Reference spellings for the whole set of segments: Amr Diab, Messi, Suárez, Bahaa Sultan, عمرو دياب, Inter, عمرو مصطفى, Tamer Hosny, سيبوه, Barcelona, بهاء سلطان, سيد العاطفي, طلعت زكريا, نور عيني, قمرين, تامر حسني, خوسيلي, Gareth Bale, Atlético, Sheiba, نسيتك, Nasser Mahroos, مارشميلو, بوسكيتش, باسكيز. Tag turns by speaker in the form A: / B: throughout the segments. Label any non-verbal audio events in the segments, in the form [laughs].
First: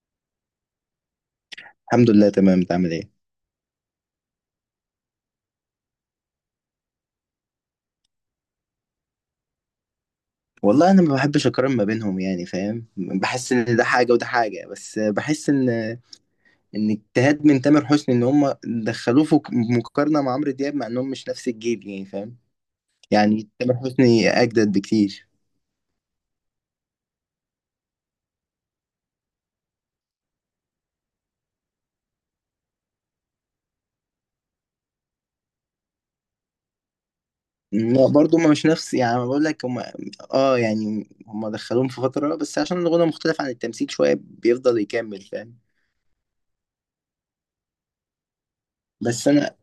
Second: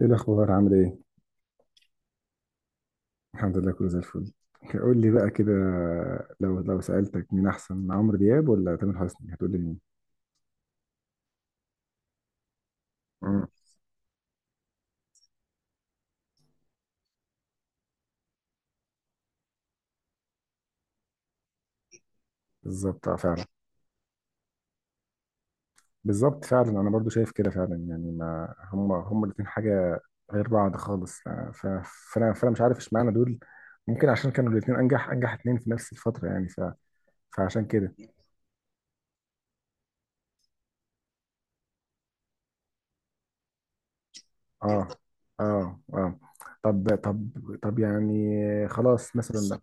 A: ايه الاخبار، عامل ايه؟
B: الحمد لله تمام، انت عامل ايه؟
A: الحمد لله، كله زي الفل. قول لي بقى كده، لو سالتك مين احسن، عمرو دياب ولا تامر حسني، هتقول لي مين؟
B: والله انا ما بحبش اقارن ما بينهم، يعني فاهم،
A: امم
B: بحس ان ده حاجه وده حاجه، بس بحس ان اجتهاد من تامر حسني ان هم دخلوه في مقارنه مع عمرو دياب مع انهم مش نفس الجيل، يعني فاهم.
A: بالظبط، فعلا.
B: يعني تامر حسني اجدد بكتير.
A: بالظبط فعلا، انا برضو شايف كده فعلا، يعني ما هم الاثنين حاجه غير بعض خالص. فانا مش عارف اشمعنى دول. ممكن عشان كانوا الاثنين انجح اثنين في نفس الفتره، يعني فعشان كده.
B: لا، برضه ما مش نفس، يعني أنا بقول لك هم اه يعني هم دخلوهم في فتره، بس عشان الغنى مختلف عن التمثيل شويه بيفضل
A: اه،
B: يكمل، فاهم.
A: اه، اه. طب طب يعني، خلاص
B: بس انا
A: مثلا.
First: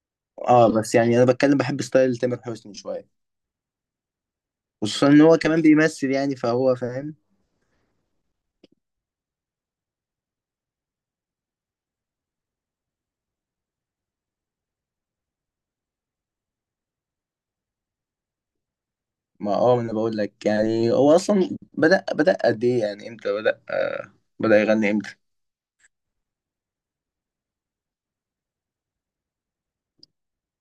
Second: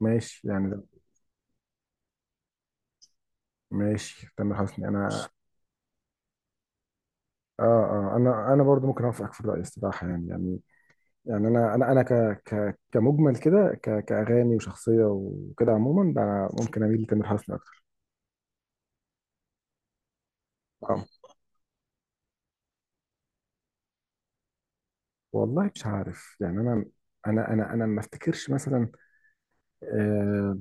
A: ماشي
B: اه
A: يعني.
B: بس يعني انا بتكلم بحب ستايل تامر حسني شويه،
A: ماشي، تامر حسني،
B: خصوصا ان
A: انا.
B: هو كمان بيمثل يعني فهو فاهم.
A: اه، اه، انا برضو ممكن اوافقك في الراي الصراحه، يعني، يعني انا ك ك كمجمل كده، كاغاني وشخصيه وكده، عموما بقى، ممكن اميل لتامر حسني اكتر.
B: ما اه ما انا بقول لك، يعني
A: اه
B: هو اصلا بدأ قد ايه، يعني امتى بدأ آه، بدأ يغني امتى.
A: والله مش عارف يعني. انا انا ما افتكرش مثلا، آه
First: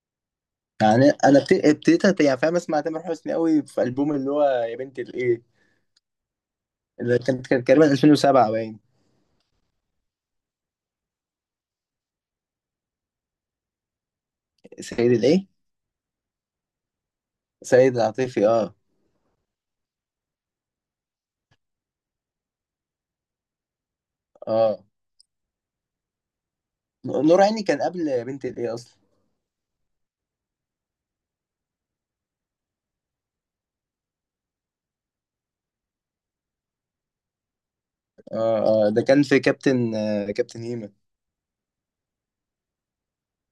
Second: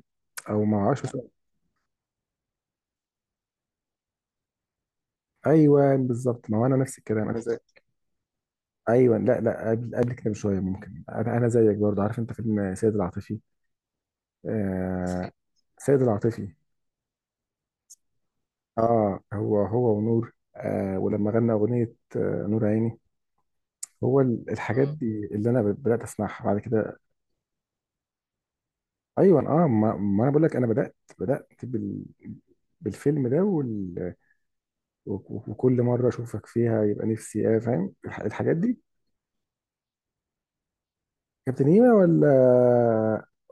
A: او ما اعرفش
B: يعني
A: مثلا.
B: انا ابتديت يعني فاهم اسمع تامر حسني قوي في البوم اللي هو يا بنت الايه،
A: ايوه بالظبط، ما هو انا نفس
B: اللي
A: الكلام، انا
B: كان
A: زي.
B: كان تقريبا 2007 باين.
A: ايوه، لا، لا، قبل كده بشويه. ممكن انا، أنا زيك برضو. عارف انت فيلم سيد العاطفي؟
B: سيد
A: آه،
B: الايه؟
A: سيد العاطفي.
B: سيد العاطفي، اه
A: اه، هو ونور، ولما غنى اغنيه، آه، نور عيني. هو
B: اه.
A: الحاجات دي اللي انا بدات اسمعها بعد كده.
B: نور عيني كان قبل يا بنت الايه اصلا.
A: ايوه اه، ما انا بقول لك، انا بدات بالفيلم ده وال... وكل مره اشوفك فيها يبقى نفسي ايه، فاهم؟ الحاجات دي.
B: اه اه، ده كان في كابتن آه، كابتن هيما.
A: كابتن هيما ولا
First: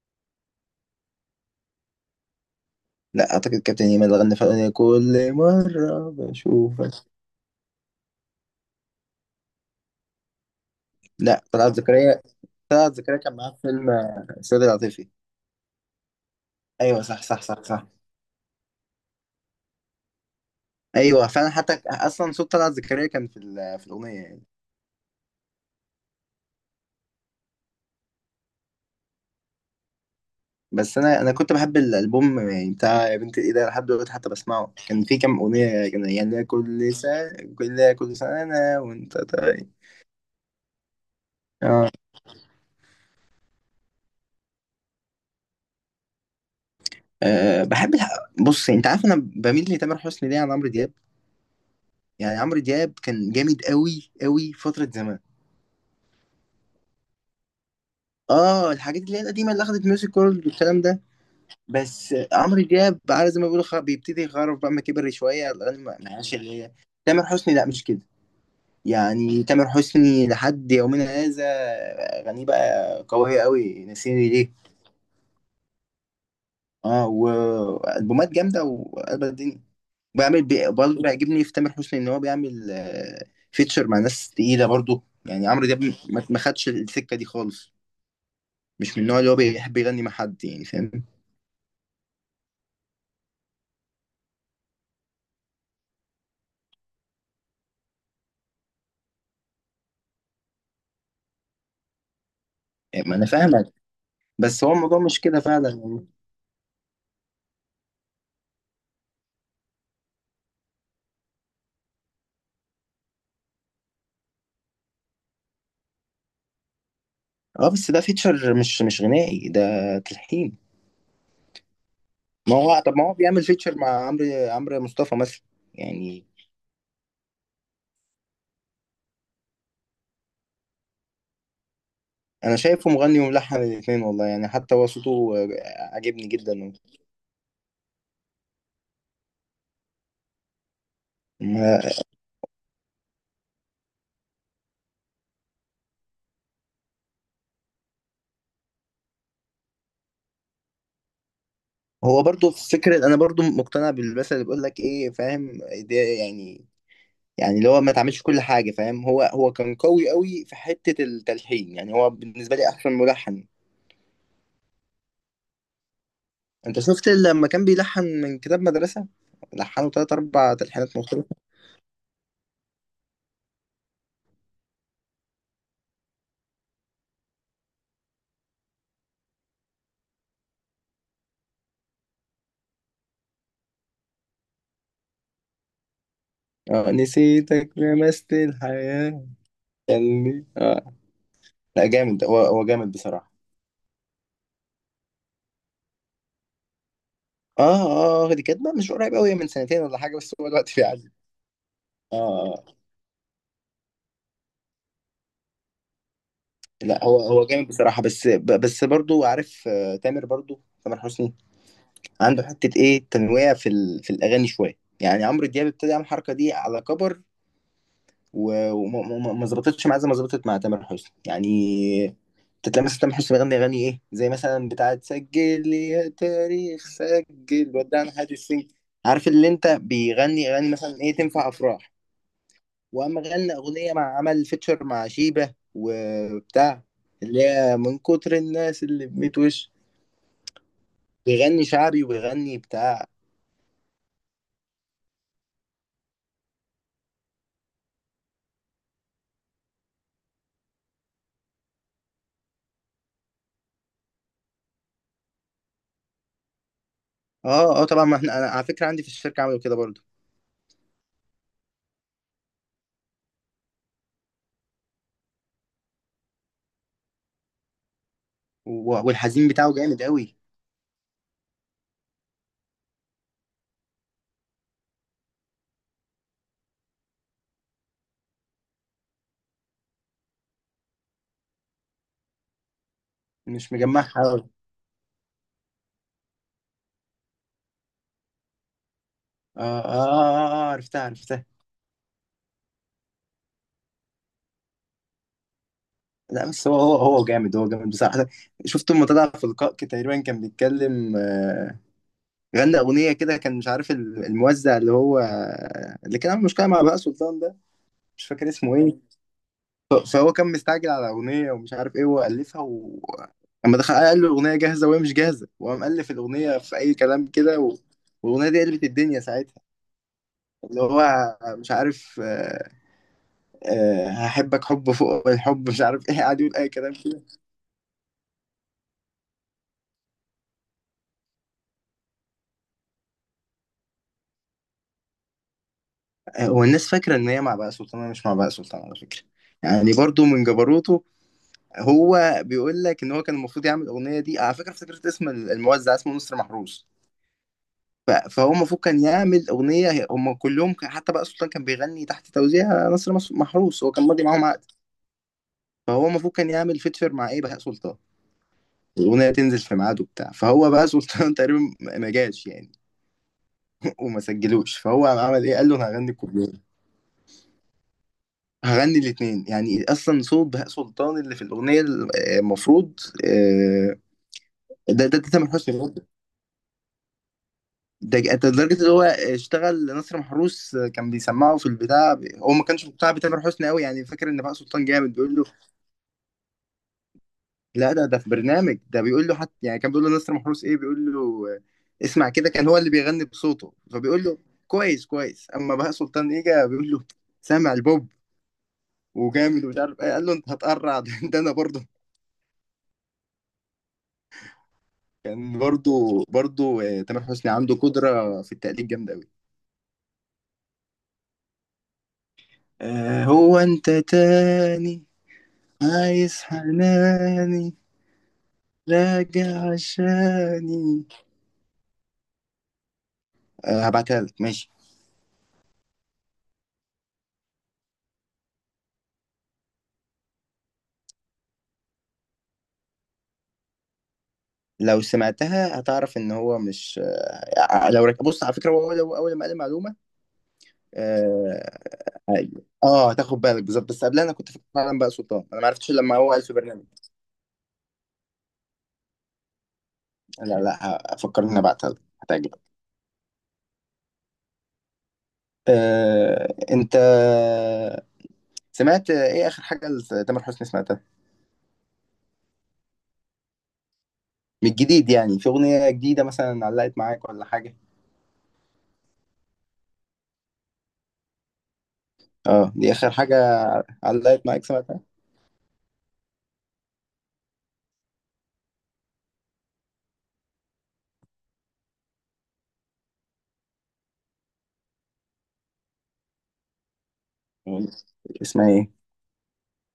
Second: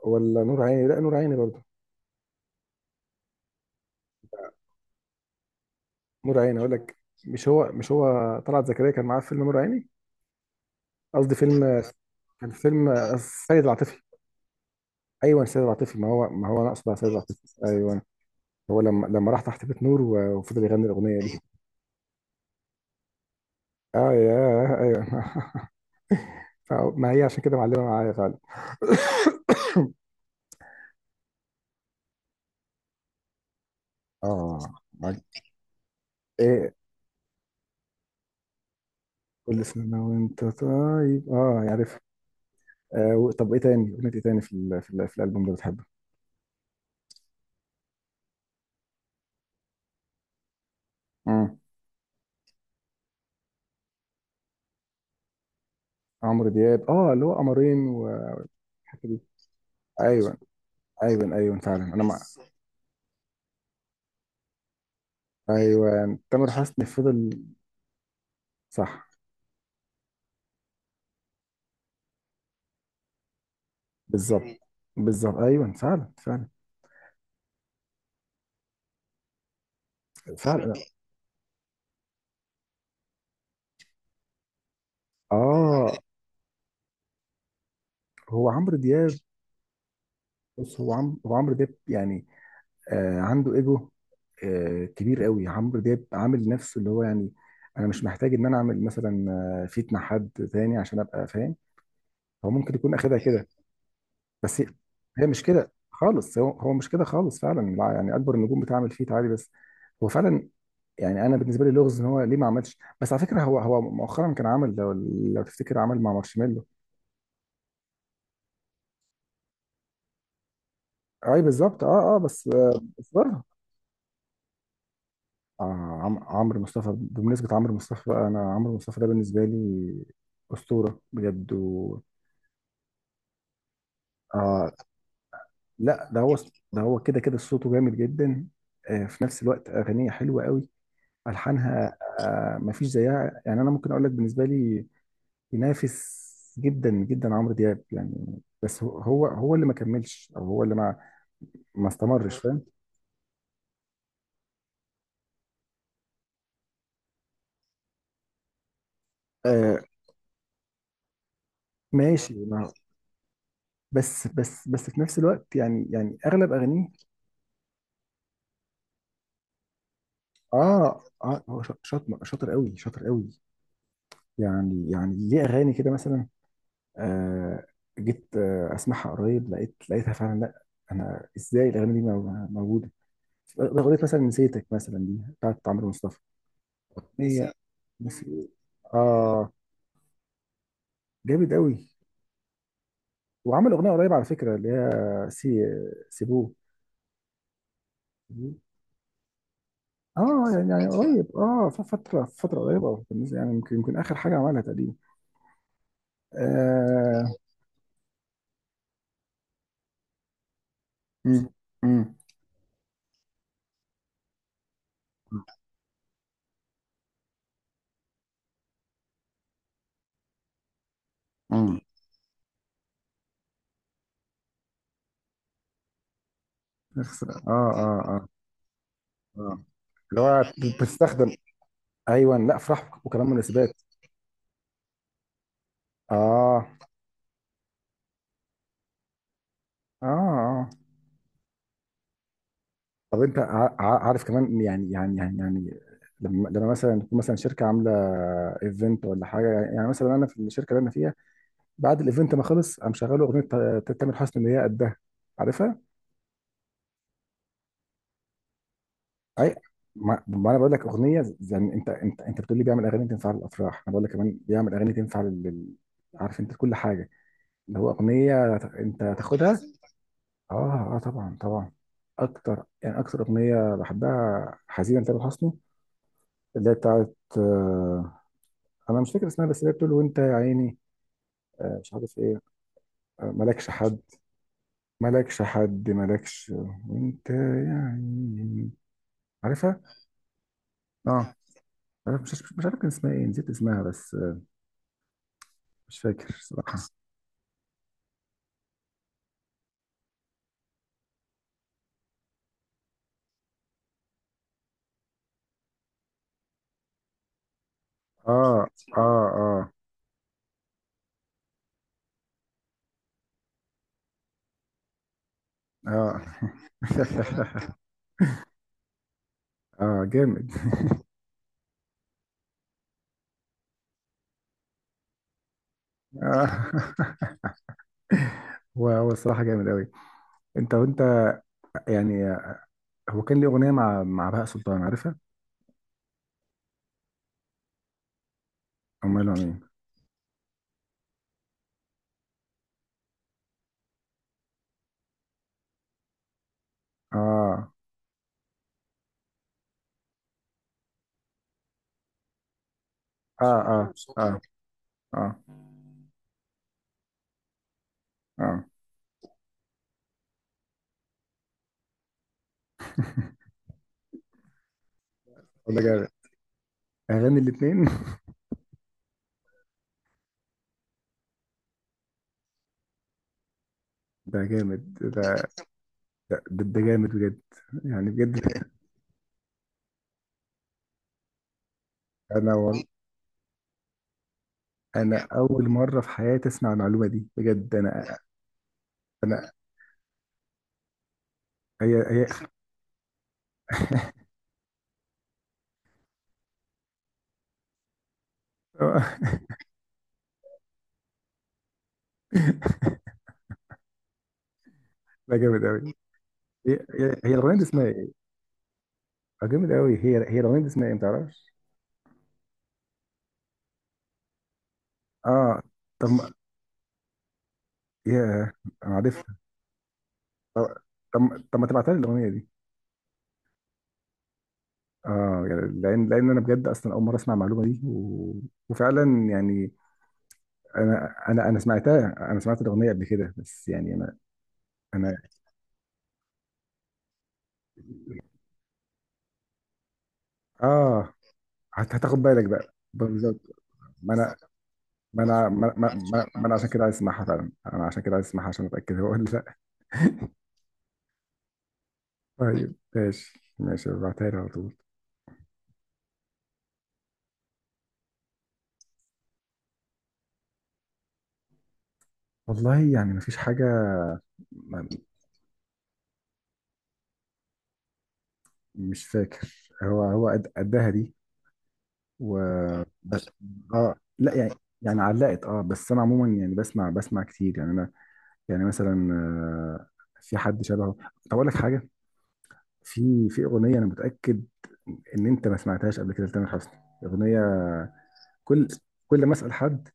A: ولا نور عيني؟ لا، نور عيني برضه.
B: لا اعتقد كابتن هيما اللي غنى في الأغنية كل مرة
A: نور عيني اقول
B: بشوفك.
A: لك. مش هو طلعت زكريا كان معاه في فيلم نور عيني؟ قصدي
B: لا طلعت
A: فيلم،
B: زكريا.
A: كان فيلم
B: طلعت زكريا كان معاه في
A: السيد
B: فيلم
A: العاطفي.
B: آه، سيد العاطفي.
A: ايوه سيد العاطفي. ما هو انا اقصد على
B: ايوه
A: سيد
B: صح
A: العاطفي.
B: صح صح صح.
A: ايوه. هو لما راح تحت بيت نور، وفضل يغني الاغنيه
B: ايوه،
A: دي.
B: فانا حتى اصلا صوت طلعت زكريا كان في
A: اه
B: الاغنيه يعني.
A: ياه، ايوه. [laughs] ما هي عشان كده معلمه معايا غالب.
B: بس انا كنت بحب الالبوم يعني بتاع يا بنت الايه ده لحد دلوقتي حتى
A: اه،
B: بسمعه، كان في كام
A: عج-
B: اغنيه، كان يعني
A: ايه.
B: كل سنه، كل سنه أنا وانت
A: كل
B: طيب،
A: سنه وانت طيب. اه
B: اه.
A: عارف. آه، طب ايه تاني اغنيه، ايه تاني في الالبوم ده بتحبه؟
B: آه، بحب بص، يعني انت عارف انا بميل لتامر حسني ليه عن عمرو دياب.
A: امم
B: يعني عمرو دياب كان جامد قوي قوي فتره زمان،
A: عمرو دياب، اللي هو قمرين والحته
B: اه الحاجات اللي
A: دي.
B: هي القديمه اللي اخدت ميوزك
A: ايوه،
B: وورلد والكلام ده.
A: ايوه، ايوه فعلا، انا
B: بس
A: مع.
B: عمرو دياب على زي ما بيقولوا بيبتدي يخرف بقى ما كبر شويه، الاغاني ما
A: ايوه،
B: هياش
A: تامر
B: اللي هي.
A: حسني
B: تامر
A: فضل.
B: حسني لا مش كده،
A: صح.
B: يعني تامر حسني لحد يومنا هذا اغانيه بقى قويه قوي، نسيني ليه
A: بالظبط بالظبط، ايوه فعلا فعلا.
B: اه، والبومات جامده وقلب الدنيا.
A: فعلا
B: برضه بيعجبني في تامر حسني ان هو بيعمل آه، فيتشر مع ناس تقيله، برضه يعني عمرو دياب
A: اه
B: ما خدش السكه دي خالص،
A: هو عمرو
B: مش من
A: دياب.
B: النوع اللي هو بيحب يغني مع حد يعني
A: بص،
B: فاهم.
A: هو هو عمرو دياب يعني، آه، عنده ايجو، آه، كبير قوي. عمرو دياب عامل نفسه اللي هو، يعني انا مش محتاج ان انا اعمل مثلا، آه، فيت مع حد تاني عشان ابقى فاهم. هو ممكن يكون
B: يعني ما
A: اخدها
B: انا
A: كده.
B: فاهمك،
A: بس
B: بس
A: هي
B: هو الموضوع مش
A: هي
B: كده
A: مش
B: فعلا
A: كده
B: يعني.
A: خالص، هو مش كده خالص فعلا. لا، يعني اكبر النجوم بتعمل فيت عادي. بس هو فعلا. يعني انا بالنسبه لي لغز ان هو ليه ما عملش. بس على فكره هو مؤخرا كان عمل، لو تفتكر، عمل مع مارشميلو.
B: اه بس ده فيتشر، مش غنائي ده، تلحين.
A: اي بالظبط، اه، بس
B: ما
A: آه،
B: هو طب ما
A: بس
B: هو بيعمل
A: برضه.
B: فيتشر مع عمرو، عمرو مصطفى مثلا.
A: آه،
B: يعني
A: عمرو مصطفى. بمناسبة عمرو مصطفى بقى، أنا عمرو مصطفى ده بالنسبة لي أسطورة بجد و...
B: انا شايفه مغني وملحن الاثنين والله، يعني
A: آه
B: حتى هو صوته آه،
A: لا، ده
B: عاجبني
A: هو،
B: جدا.
A: ده هو كده، كده صوته جامد جدا. آه، في نفس الوقت أغانيه حلوة قوي،
B: ما-
A: ألحانها، آه، مفيش زيها. يعني أنا ممكن أقول لك بالنسبة لي ينافس جدا جدا عمرو دياب يعني. بس هو، هو اللي ما كملش، أو هو اللي ما
B: هو
A: استمرش،
B: برضو
A: فاهم؟
B: في فكرة، انا برضو مقتنع بالمثل اللي بيقول لك ايه فاهم، ده يعني، يعني اللي هو ما تعملش كل حاجة فاهم. هو كان
A: آه،
B: قوي قوي في حتة التلحين، يعني هو
A: ماشي.
B: بالنسبة لي
A: ما
B: احسن ملحن.
A: بس بس في نفس الوقت، يعني أغلب
B: انت
A: أغانيه.
B: شفت لما كان بيلحن من كتاب مدرسة، لحنوا تلات اربع تلحينات
A: اه،
B: مختلفة.
A: اه، هو شاطر، شاطر قوي، شاطر قوي. يعني ليه اغاني كده مثلا. آه، جيت اسمعها قريب، لقيتها فعلا. لا، انا ازاي الاغاني دي موجوده؟ اغنيه مثلا نسيتك مثلا، دي بتاعت عمرو مصطفى.
B: آه،
A: هي
B: نسيتك،
A: بس،
B: لمست الحياة،
A: اه
B: خلني، آه.
A: جامد قوي.
B: لا جامد ده، هو جامد بصراحة.
A: وعمل اغنيه قريب على فكره، اللي هي سي سيبوه.
B: اه اه، دي كانت بقى مش قريب قوي، من سنتين ولا حاجة، بس
A: اه
B: هو الوقت
A: يعني،
B: فيه عادي،
A: قريب، اه، في
B: اه.
A: فتره،
B: آه. اه.
A: قريبه، أو بالنسبة، يعني يمكن اخر حاجه عملها تقريبا.
B: لا هو
A: آه.
B: هو جامد بصراحة، بس بس برضو عارف آه، تامر، برضو تامر حسني
A: مم. مم.
B: عنده حتة ايه، تنويع في في الأغاني شوية، يعني عمرو دياب ابتدى يعمل الحركة دي على كبر، و- وما ما- ما- ما ظبطتش معاه زي ما ظبطت مع تامر حسني
A: مم.
B: يعني. تلاقي مثلا تامر حسني بيغني اغاني ايه، زي مثلا بتاعه سجل لي يا تاريخ
A: نغسل، اه،
B: سجل،
A: اه،
B: ودعنا،
A: اه.
B: هادي السجن. عارف اللي
A: اه
B: انت،
A: اللي هو
B: بيغني اغاني مثلا ايه
A: بتستخدم.
B: تنفع افراح،
A: ايوه لا، افراح
B: واما
A: وكمان
B: غنى
A: مناسبات.
B: اغنيه مع عمل فيتشر مع شيبه
A: اه،
B: وبتاع اللي هي من كتر الناس اللي بميت وش،
A: اه، اه.
B: بيغني شعبي وبيغني بتاع.
A: طب انت، عارف كمان يعني، يعني، لما مثلا تكون مثلا شركه عامله ايفنت ولا حاجه. يعني مثلا انا في الشركه اللي انا فيها، بعد الايفنت ما خلص، قام شغال اغنيه تامر حسني اللي هي قدها، عارفها؟
B: اه اه طبعا، ما احنا انا على فكره عندي في الشركه
A: اي،
B: عملوا كده برضو.
A: ما انا بقول لك، اغنيه زي يعني، انت بتقول لي بيعمل اغاني تنفع للافراح، انا بقول لك كمان بيعمل اغاني تنفع لل عارف انت كل حاجه، اللي هو أغنية أنت
B: والحزين
A: تاخدها.
B: بتاعه جامد قوي.
A: آه، آه، طبعا طبعا. أكتر يعني، أكتر أغنية بحبها حزينة تامر حسني اللي هي بتاعت، آه، أنا مش فاكر اسمها، بس اللي هي بتقول وأنت يا عيني، آه مش عارف إيه، آه مالكش
B: مش
A: حد،
B: مجمعها قوي.
A: مالكش حد، مالكش، وأنت يا عيني،
B: آه،
A: عارفها؟
B: آه، آه، اه عرفتها
A: آه،
B: عرفتها.
A: عارف- مش مش عارف كان اسمها إيه، نسيت اسمها بس، آه، مش فاكر
B: لا بس هو
A: صراحة.
B: هو هو جامد، هو جامد بصراحة. شفته لما طلع في لقاء كده تقريبا كان بيتكلم آه، غنى أغنية كده، كان مش عارف الموزع اللي هو اللي كان عامل مشكلة مع بهاء سلطان ده، مش فاكر
A: آه،
B: اسمه ايه.
A: آه، آه،
B: فهو كان مستعجل على أغنية ومش عارف ايه وألفها و... لما دخل قال له الأغنية جاهزة وهي مش جاهزة، وقام ألف
A: آه.
B: الأغنية في أي
A: [laughs]
B: كلام كده و... والأغنية دي قلبت الدنيا ساعتها.
A: آه، جامد.
B: اللي هو مش عارف آه، آه، هحبك حب فوق الحب مش عارف ايه، قاعد
A: آه.
B: يقول أي كلام كده.
A: [laughs] هو الصراحة جامد أوي. انت وانت يعني. هو كان ليه اغنيه مع بهاء سلطان، عارفها؟
B: هو الناس فاكرة إن هي مع بهاء سلطان، أنا مش مع بهاء سلطان على
A: او
B: فكرة،
A: ماله مين.
B: يعني برضو من جبروته. هو بيقول لك إن هو كان المفروض يعمل الأغنية دي، على فكرة افتكرت اسم الموزع، اسمه نصر محروس.
A: اه،
B: فهو المفروض كان يعمل أغنية، حتى بهاء سلطان كان بيغني تحت توزيع نصر
A: اه،
B: محروس، هو
A: اه،
B: كان ماضي
A: اه،
B: معاهم عقد.
A: اه،
B: فهو المفروض كان يعمل فيتشر مع إيه، بهاء سلطان،
A: اه.
B: الأغنية تنزل في ميعاده بتاع، فهو بهاء سلطان [laughs] تقريبا ما جاش يعني. [laughs] وما سجلوش، فهو عمل إيه، قال له
A: ده
B: أنا
A: جامد،
B: هغني الكوبليه،
A: اغاني الاثنين.
B: هغني الاتنين، يعني اصلا صوت بهاء سلطان اللي في الاغنيه المفروض آه،
A: [laughs] ده جامد.
B: ده
A: ده
B: ده ده تامر حسني برضه.
A: ده جامد بجد، يعني
B: ده
A: بجد.
B: ده لدرجه
A: [laughs]
B: ان هو اشتغل نصر محروس آه، كان بيسمعه في البتاع، هو
A: انا
B: ما
A: وال...
B: كانش مقتنع بتامر حسني قوي، يعني فاكر ان بهاء سلطان جامد،
A: انا
B: بيقول له
A: اول مره في حياتي اسمع المعلومه دي بجد.
B: لا. ده
A: انا،
B: ده في برنامج، ده بيقول له
A: انا
B: حتى يعني كان بيقول له نصر محروس ايه، بيقول له آه،
A: هي هي.
B: اسمع كده، كان هو اللي بيغني بصوته، فبيقول له كويس كويس. اما بهاء سلطان اجى، بيقول له سامع البوب
A: [laughs]
B: وجامد ومش عارف ايه، قال له انت هتقرع. [laughs] ده انا برضه
A: ده
B: كان
A: جامد قوي.
B: برضو
A: هي
B: برضو آه،
A: هي
B: تامر
A: هي
B: حسني
A: الاغنيه دي
B: عنده
A: اسمها ايه؟
B: قدرة في التقليد جامدة أوي.
A: آه جامد قوي، هي الاغنيه دي اسمها ايه، ما تعرفش؟
B: آه، هو أنت تاني،
A: اه. طب ما-
B: عايز حناني،
A: ياه انا عارفها.
B: راجع
A: طب،
B: عشاني.
A: طب ما تبعتها لي الاغنيه دي.
B: آه، هبعتها لك ماشي.
A: اه يعني، لان انا بجد اصلا اول مره اسمع المعلومه دي و... وفعلا يعني، انا سمعتها، انا سمعت الاغنيه قبل كده بس يعني،
B: لو
A: انا،
B: سمعتها هتعرف إن هو مش، آه، بص، على فكرة هو أول ما قال المعلومة
A: اه،
B: آه،
A: هتاخد بالك
B: أيوه.
A: بقى
B: آه،
A: بالظبط.
B: هتاخد بالك بالظبط، بس
A: ما
B: قبلها أنا
A: انا
B: كنت فاكر فعلا بقى
A: ما
B: سلطان،
A: انا
B: أنا ما
A: ما,
B: عرفتش
A: ما,
B: لما
A: ما,
B: هو قال
A: ما انا
B: في
A: عشان كده
B: برنامج.
A: عايز اسمعها فعلا، انا عشان كده عايز اسمعها عشان اتاكد هو ولا لا.
B: لا لا، هفكر إن أنا هبعتها لك هتعجبك.
A: طيب، ماشي ماشي، ابعتها لي على طول.
B: آه، أنت سمعت ايه اخر حاجه لتامر حسني سمعتها
A: والله يعني ما فيش حاجه.
B: من
A: ما
B: الجديد، يعني في اغنيه جديده مثلا، علقت معاك ولا حاجه؟
A: مش فاكر. هو قدها دي
B: اه
A: و...
B: دي اخر حاجه،
A: لا
B: علقت
A: يعني،
B: معاك
A: يعني
B: سمعتها؟
A: علقت، بس انا عموما يعني بسمع، كتير يعني انا. يعني مثلا، آه، في حد شبهه. طب اقول لك حاجه، في اغنيه انا متاكد ان انت ما سمعتهاش قبل كده لتامر حسني. اغنيه، كل
B: اسمها ايه؟
A: كل ما اسال حد،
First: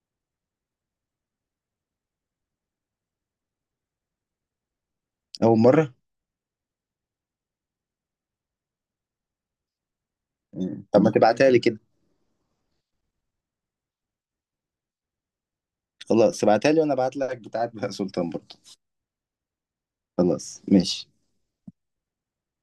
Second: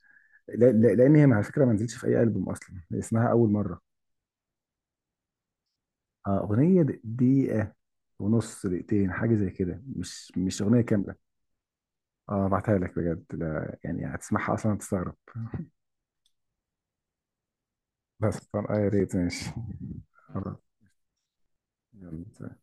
A: لان هي على فكره ما نزلتش في اي البوم اصلا. اسمها اول مره.
B: اول مره.
A: آه، اغنيه دقيقه ونص، دقيقتين، حاجه زي كده، مش اغنيه
B: مم، طب ما
A: كامله.
B: تبعتها لي كده.
A: اه بعتها لك بجد، لا يعني هتسمعها اصلا هتستغرب. [laughs]
B: خلاص ابعتها لي وانا ابعت لك بتاعت بهاء سلطان
A: بس
B: برضه.
A: طب، آه يا ريت. ماشي. [laughs] خلاص.
B: خلاص ماشي.
A: يلا.